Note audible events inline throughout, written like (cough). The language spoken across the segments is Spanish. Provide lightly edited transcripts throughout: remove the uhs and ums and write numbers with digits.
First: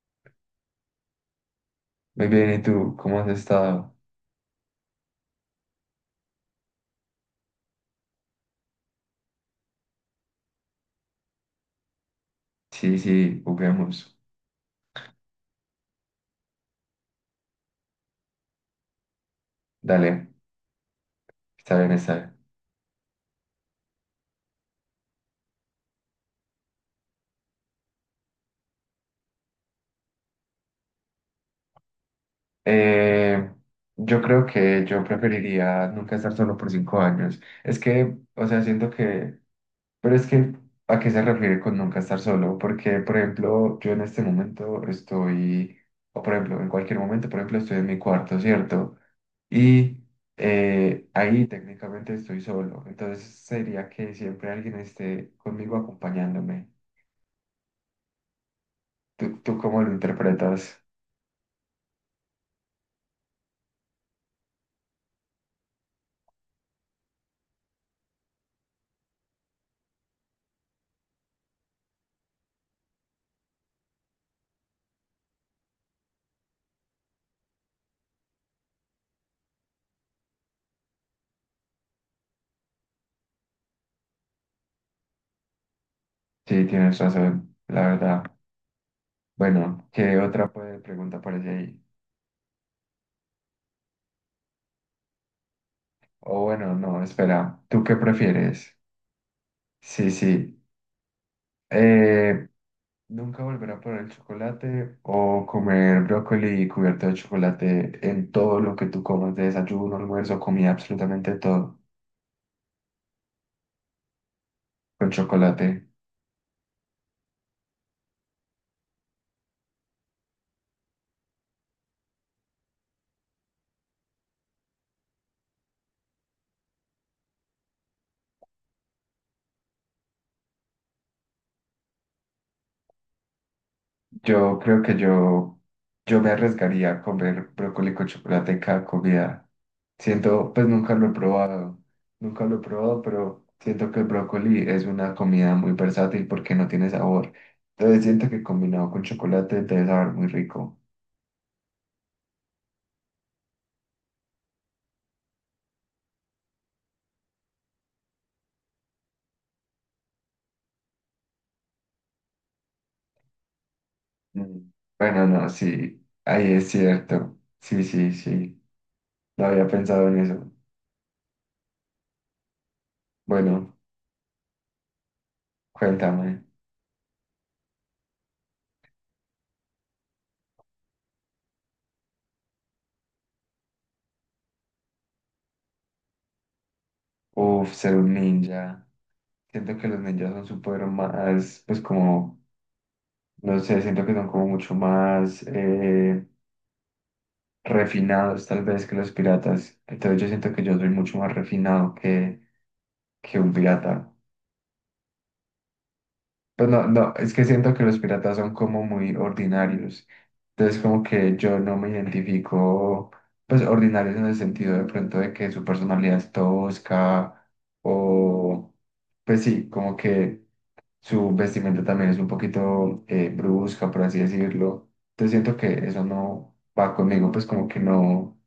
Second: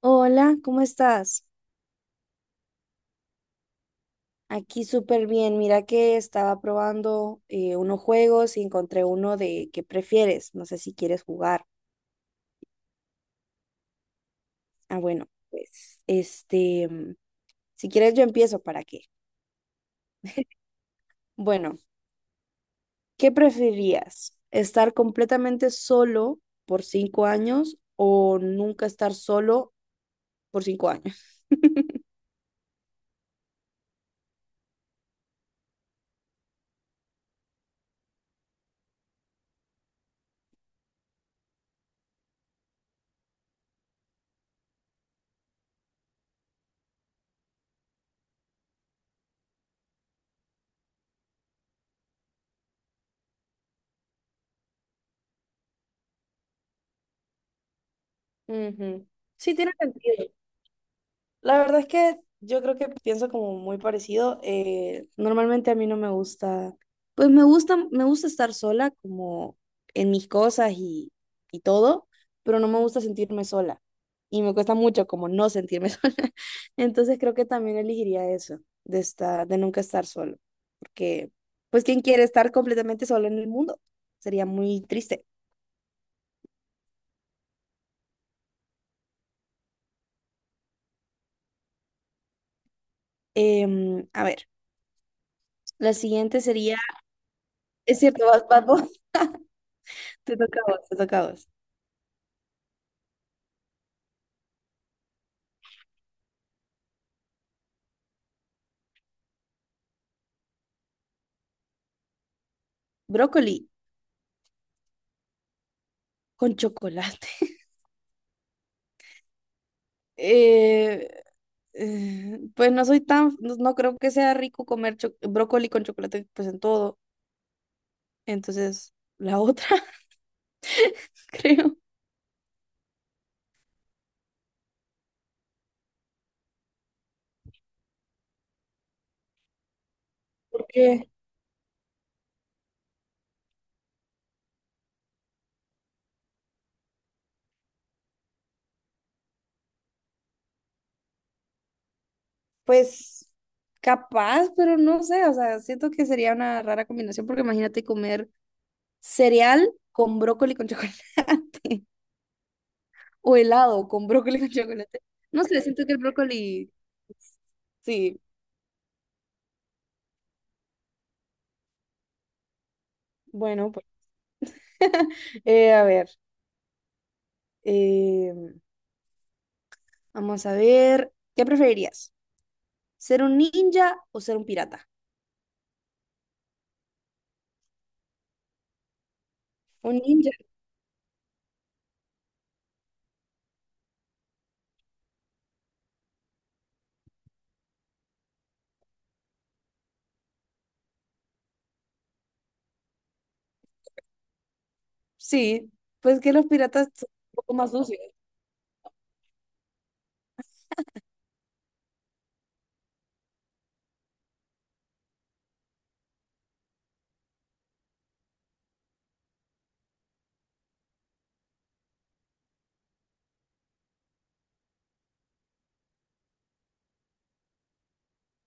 Hola, ¿cómo estás? Muy bien, ¿y tú? ¿Cómo has estado? Aquí súper bien. Mira que estaba probando unos juegos y encontré uno de ¿qué prefieres? No sé si quieres jugar. Sí, sí, juguemos. Ah, bueno, pues este, si quieres yo empiezo, ¿para qué? Dale, está Bueno, bien, está bien. ¿qué preferirías? ¿Estar completamente solo por 5 años o nunca estar solo por 5 años? Eh, yo creo que yo preferiría nunca estar solo por 5 años. Es que, o sea, siento que, pero es que, ¿a qué se refiere con nunca estar solo? Porque, por ejemplo, yo en este momento estoy, o por ejemplo, en cualquier momento, por ejemplo, estoy en mi cuarto, ¿cierto? Y ahí técnicamente estoy solo. Entonces sería que siempre alguien esté conmigo acompañándome. Ujú. ¿Tú, Sí, tú tiene cómo lo sentido. interpretas? La verdad es que yo creo que pienso como muy parecido. Normalmente a mí no me gusta, pues me gusta estar sola como en mis cosas y todo, pero no me gusta sentirme sola. Y me cuesta mucho como no sentirme (laughs) sola. Entonces creo que también elegiría eso, de estar, de nunca estar solo, porque pues ¿quién quiere estar completamente solo en el mundo? Sería muy triste. Sí, tienes razón, la verdad. Bueno, ¿qué otra pregunta aparece ahí? Em, a ver, la siguiente O bueno, sería, no, espera, ¿tú qué es cierto, vas prefieres? vos, (laughs) Sí, te toca sí. a vos, te toca a vos. Eh, ¿Nunca volver a poner el chocolate o comer brócoli cubierto de chocolate en todo lo que tú comas, de desayuno, almuerzo, comida, absolutamente todo Brócoli con chocolate? con chocolate. (laughs) Eh, pues no soy tan, no, no creo que sea rico comer brócoli con chocolate pues en todo. Entonces, la otra, (laughs) creo. Yo creo que yo me arriesgaría a comer brócoli con chocolate en cada comida. Siento, pues nunca lo Porque, he probado, nunca lo he probado, pero siento que el brócoli es una comida muy versátil porque no tiene sabor. Entonces siento que combinado con chocolate debe saber muy rico. pues capaz, pero no sé, o sea, siento que sería una rara combinación porque imagínate comer cereal con brócoli con chocolate (laughs) o helado con brócoli con Mm. chocolate. Bueno, No no, sé, siento que el sí, ahí es brócoli... cierto. pues, Sí, sí, sí, sí, no había pensado en eso. bueno, Bueno, pues (laughs) a ver. cuéntame. eh, Vamos a ver, ¿qué preferirías? ¿Ser un ninja o ser un pirata? Uf, ser un ninja. Siento que Un los ninja, ninjas son súper más, pues como, no sé, siento que son como mucho más refinados tal vez que los piratas. Entonces yo siento que yo soy mucho más refinado que un pirata. sí, pues que los Pues no, piratas son no, es un que poco más siento que los sucios. piratas son como muy ordinarios. Entonces como que yo no me identifico, pues ordinarios en el sentido de pronto de que su personalidad es tosca o pues sí, como que su vestimenta también es un poquito brusca, por así decirlo. Entonces siento que eso no va conmigo, pues como que no.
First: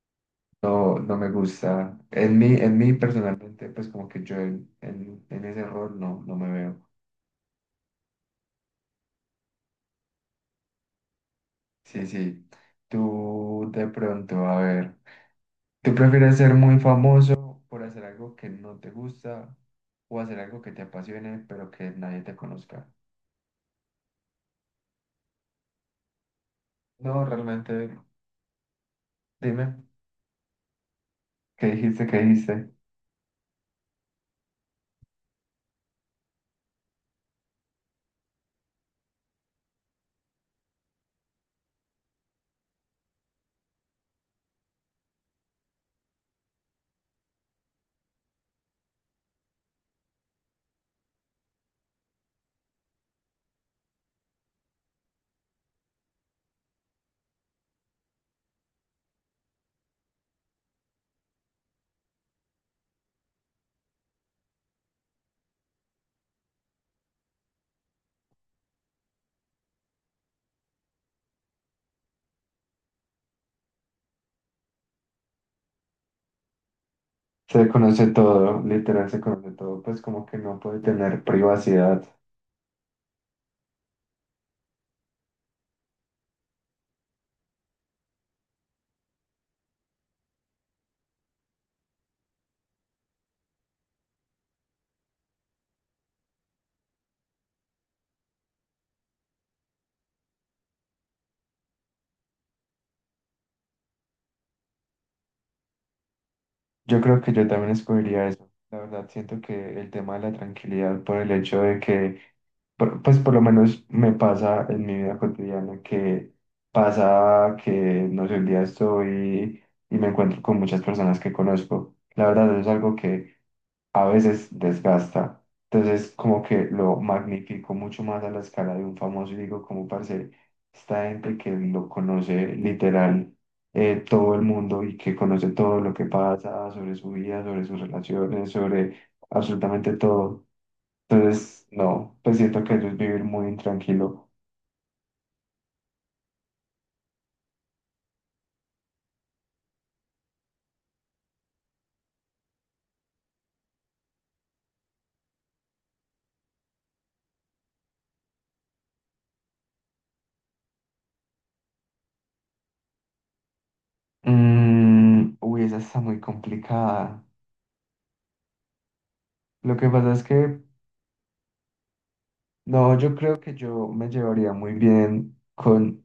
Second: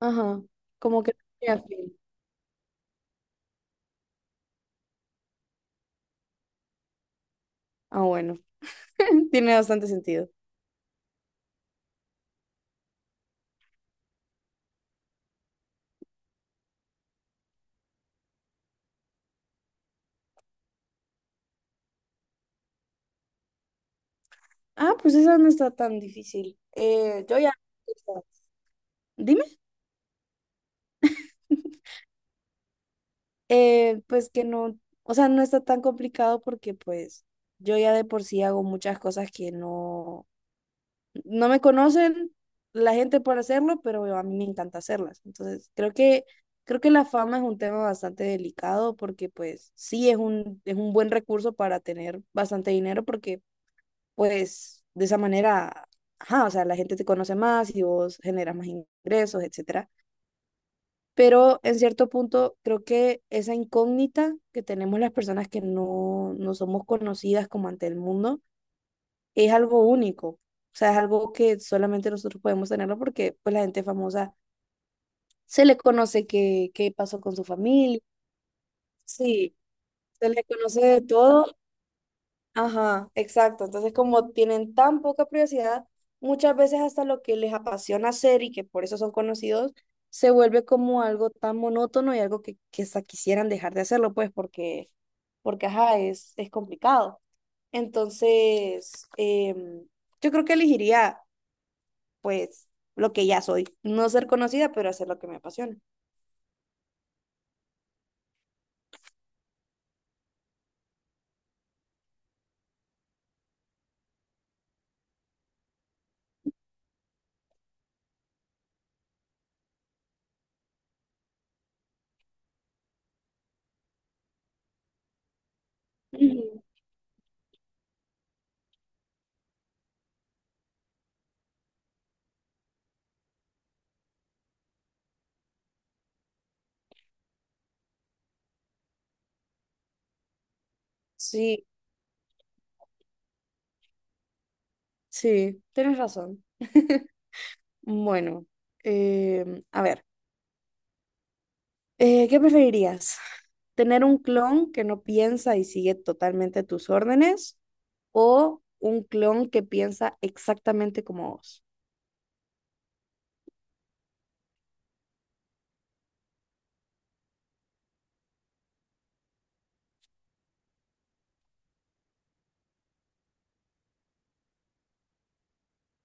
Ajá, No, como que... no no me tiene gusta. fin. En mí personalmente, pues como que yo en ese rol no, no me veo. Ah, bueno, (laughs) tiene bastante sentido. Sí, sí. Tú de pronto, a ver, ¿tú prefieres ser muy famoso por hacer algo que no te gusta o hacer algo que te apasione pero que nadie te conozca? Ah, pues esa no está tan difícil. No, Yo ya... realmente, Dime. dime, ¿qué dijiste? ¿Qué dijiste? Pues que no, o sea, no está tan complicado porque pues yo ya de por sí hago muchas cosas que no... no me conocen la gente para hacerlo, pero a mí me encanta hacerlas. Entonces, creo que la fama es un tema bastante delicado porque pues sí es un buen recurso para tener bastante dinero porque pues de esa manera, ajá, o sea, la gente te conoce más y vos generas más ingresos, etcétera. Pero en cierto punto creo que esa incógnita que tenemos las personas que no, no somos conocidas como ante el mundo, es algo único. O sea, es algo que solamente nosotros podemos tenerlo porque pues la gente famosa se le conoce qué pasó con su Se familia. conoce todo, literal, se conoce Sí, todo, pues como se que le no puede conoce de tener todo. privacidad. Ajá, exacto. Entonces, como tienen tan poca privacidad, muchas veces hasta lo que les apasiona hacer y que por eso son conocidos, se vuelve como algo tan monótono y algo que hasta quisieran dejar de hacerlo, pues, porque ajá, es complicado. Entonces, em, yo creo que elegiría pues lo que ya soy. No ser conocida, pero hacer lo que me apasiona. Yo creo que yo también escogería eso. La verdad, siento que el tema de la tranquilidad por el hecho de que, pues por lo menos me pasa en mi vida cotidiana, que pasa que, no sé, un día estoy y me encuentro con muchas personas que conozco. La verdad, eso es algo que a veces desgasta. Entonces, como Ujú. que lo magnifico mucho más a la escala de un famoso y digo, como parce, esta gente que lo conoce literal todo el mundo y que conoce todo lo que pasa sobre su vida, sobre sus relaciones, sobre absolutamente todo. Sí, Entonces, no, pues siento que eso es vivir muy intranquilo. sí, tienes razón. Bueno, em, a ver, ¿qué preferirías? ¿Tener un clon que no piensa y sigue totalmente tus órdenes o un clon que piensa exactamente como vos? Mm, uy, esa está muy complicada. Lo que pasa es que, no, yo creo que yo me llevaría muy bien con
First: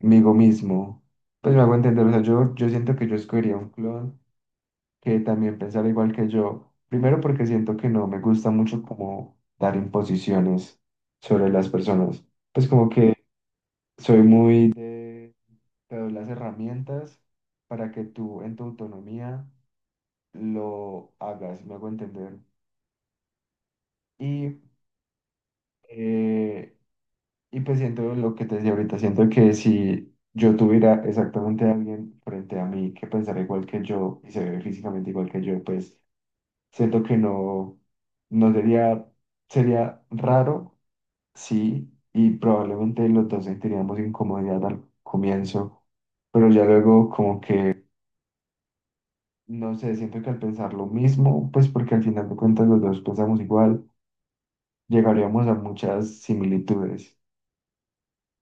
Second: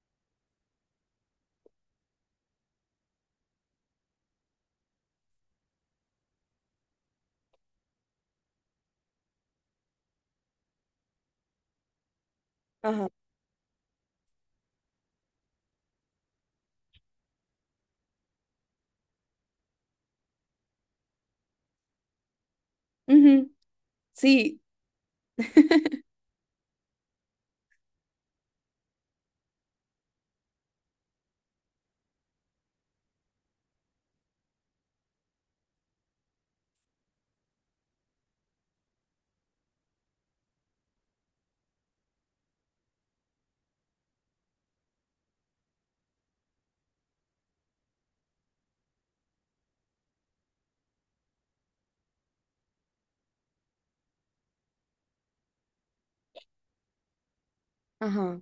conmigo mismo. Pues me hago entender, o sea, yo siento que yo escogería un clon que también pensara igual que yo. Primero porque siento que no me gusta mucho como dar imposiciones sobre las personas. Pues como Ajá. que soy muy de, te doy las herramientas para que tú en tu autonomía lo hagas, me hago entender. Ujú, Y sí, eh, Y pues siento lo que te decía ahorita, siento que si yo tuviera exactamente a alguien frente a mí que pensara igual que yo y se ve físicamente igual que yo, pues siento que no, no sería, sería raro, sí, y probablemente los dos sentiríamos incomodidad al comienzo, pero ya luego como que, no sé, siento que al pensar lo mismo, pues porque al final de cuentas los dos pensamos igual, llegaríamos a muchas similitudes. ajá.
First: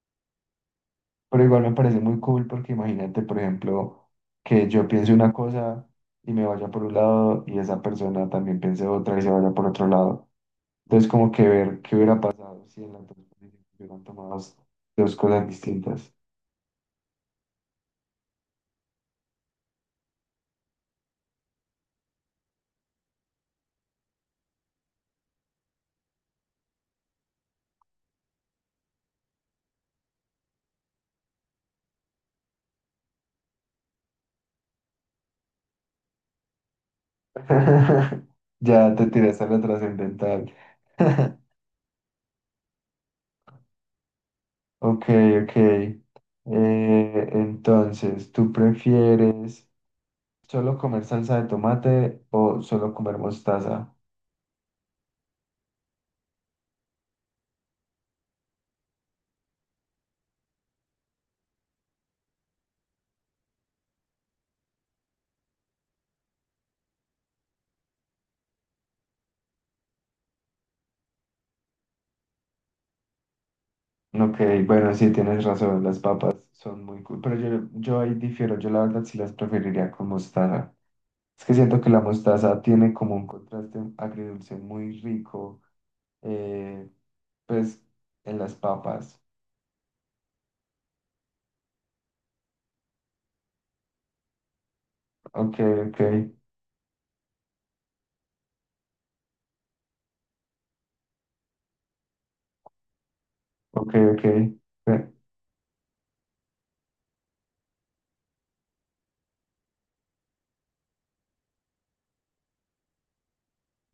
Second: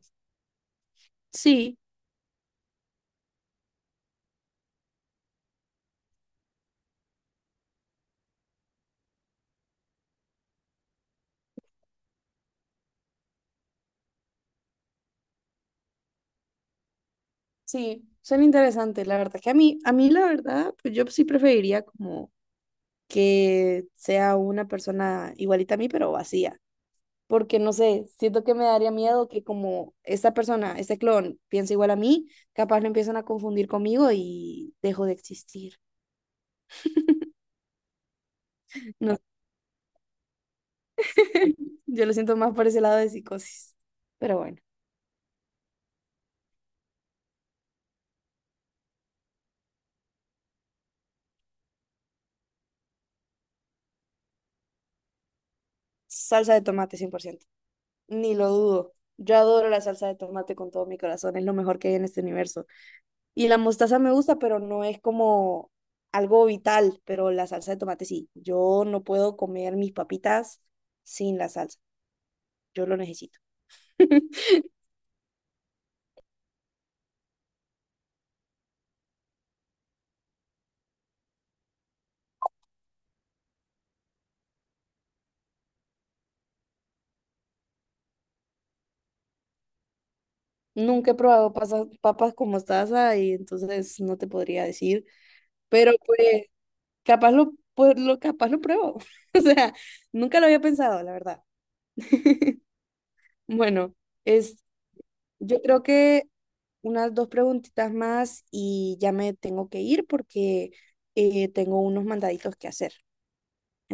Pero igual me Sí, parece muy cool porque imagínate, por ejemplo, que yo piense una cosa y me vaya por un lado y esa persona también piense otra y se vaya por otro lado. Entonces, como que ver qué hubiera pasado si en la transposición hubieran tomado dos cosas distintas. sí, son interesantes la verdad que a mí la verdad, pues yo sí preferiría como que sea una persona igualita a mí, pero vacía. Porque no sé, siento que me daría miedo que como esta persona, este clon, piensa igual a mí, capaz lo empiezan a confundir conmigo y dejo de existir. (laughs) Ya te No, tiraste a lo trascendental. (laughs) (laughs) yo lo siento más por ese lado de psicosis. Pero bueno, Ok, ok. Entonces, ¿tú prefieres solo comer salsa de tomate o solo comer mostaza? salsa de tomate 100%. Ni lo dudo. Yo adoro la salsa de tomate con todo mi corazón, es lo mejor que hay en este universo. Y la mostaza me gusta, pero no es como algo vital, pero la salsa de tomate sí. Yo no puedo comer mis papitas sin la salsa. Yo lo necesito. Ok, (laughs) bueno, sí, tienes razón, las papas son muy cool, pero yo ahí difiero, yo la verdad sí las preferiría con mostaza. Es que siento que la mostaza tiene como un contraste agridulce muy rico, eh, pues en las papas. Nunca he probado papas con mostaza y entonces no te podría decir, Ok, pero ok, pues capaz lo, pues, lo capaz lo pruebo. (laughs) O sea, nunca lo había pensado, la verdad. (laughs) ok, Bueno, ok. Yo creo que unas dos preguntitas más y ya me tengo que ir porque tengo unos mandaditos que hacer.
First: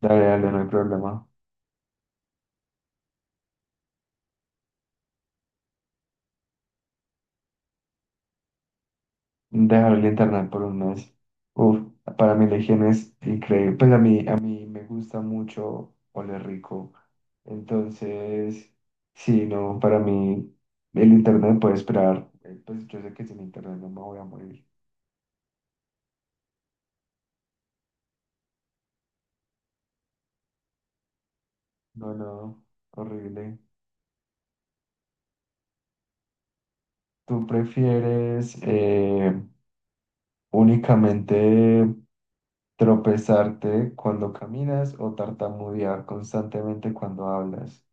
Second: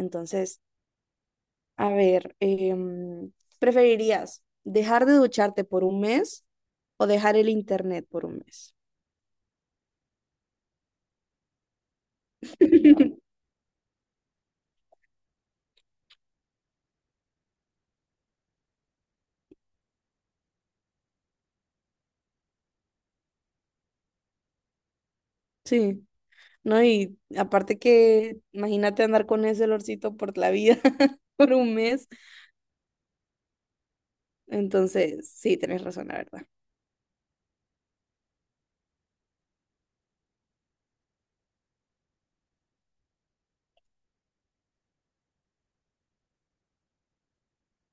Dale, dale, no hay problema. a ver, em, ¿preferirías dejar de ducharte por un mes o dejar el internet por un mes? Dejar el internet por un mes. Uf, para mí la higiene es (laughs) increíble. Pues a mí me gusta mucho oler rico. Entonces, sí, no, para mí el internet puede esperar. Pues yo sé que sin internet no me voy a morir. Sí, ¿no? Y aparte que imagínate andar con ese olorcito por la vida (laughs) por un mes. No, no, horrible. Entonces, sí, tenés razón, la verdad. ¿Tú prefieres únicamente tropezarte cuando caminas o tartamudear constantemente cuando hablas?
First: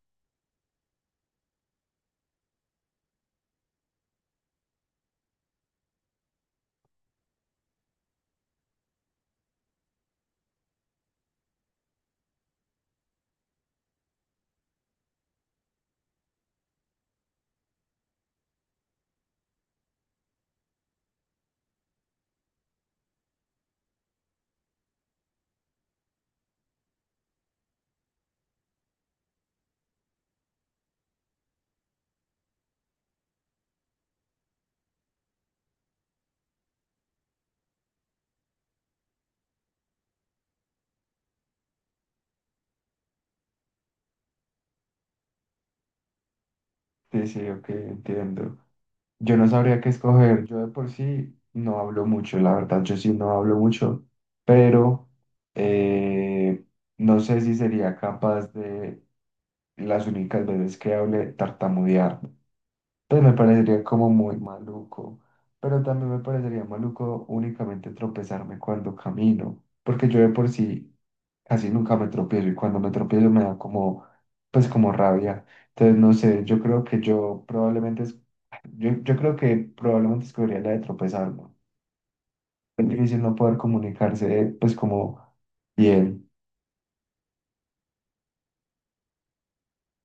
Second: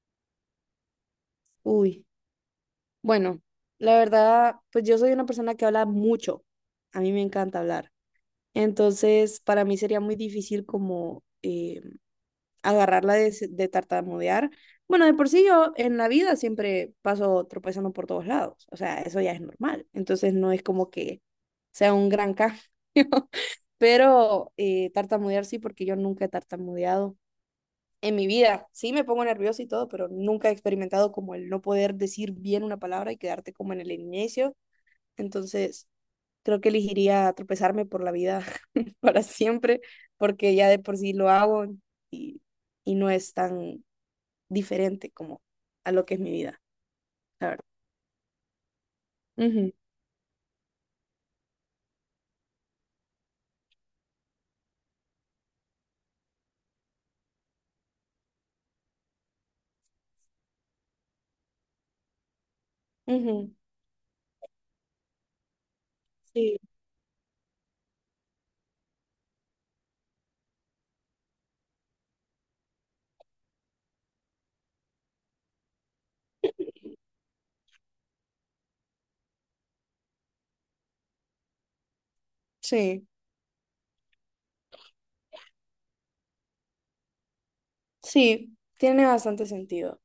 Uy, bueno, la verdad, pues yo soy una persona que habla mucho. A mí me encanta hablar. Entonces, para mí sería muy difícil como agarrarla de, de tartamudear. Bueno, de por sí yo en la vida siempre paso tropezando por todos lados. O sea, eso ya es normal. Entonces, no es como que sea un gran cambio. (laughs) Pero tartamudear sí, porque yo nunca he tartamudeado en mi vida. Sí, me pongo nerviosa y todo, pero nunca he experimentado como el no poder decir bien una palabra y quedarte como en el inicio entonces, creo que elegiría tropezarme por la vida (laughs) para siempre, porque ya de por sí lo hago y, y no es tan diferente como a lo que es mi vida, Sí, sí, la verdad. ok, entiendo. Yo no Ujú, sabría qué escoger. Yo de por sí no hablo mucho, la verdad, yo sí no hablo mucho, pero eh, no sé si sería capaz de las únicas veces que hable tartamudear. Pues me ujú, parecería como muy maluco, pero también me sí, parecería maluco únicamente tropezarme cuando camino, porque yo de por sí casi nunca me tropiezo y cuando me tropiezo me da como, pues como rabia. Entonces, no sé, yo creo que yo probablemente, yo creo que probablemente escogería la de tropezarme. Es sí, difícil no poder comunicarse, pues como bien. sí, tiene bastante sentido.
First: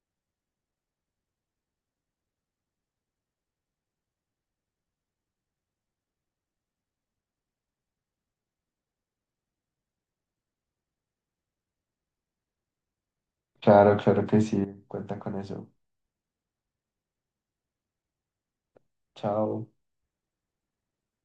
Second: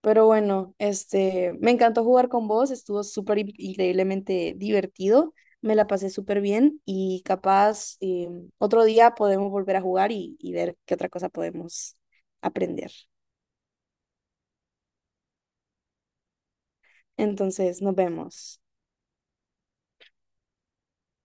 Pero bueno, este, me encantó jugar con vos, estuvo súper increíblemente divertido, me la pasé súper bien y capaz otro día podemos volver a jugar y ver qué otra cosa podemos aprender. Claro, claro que sí, cuenta con eso. Entonces, nos vemos. Chao.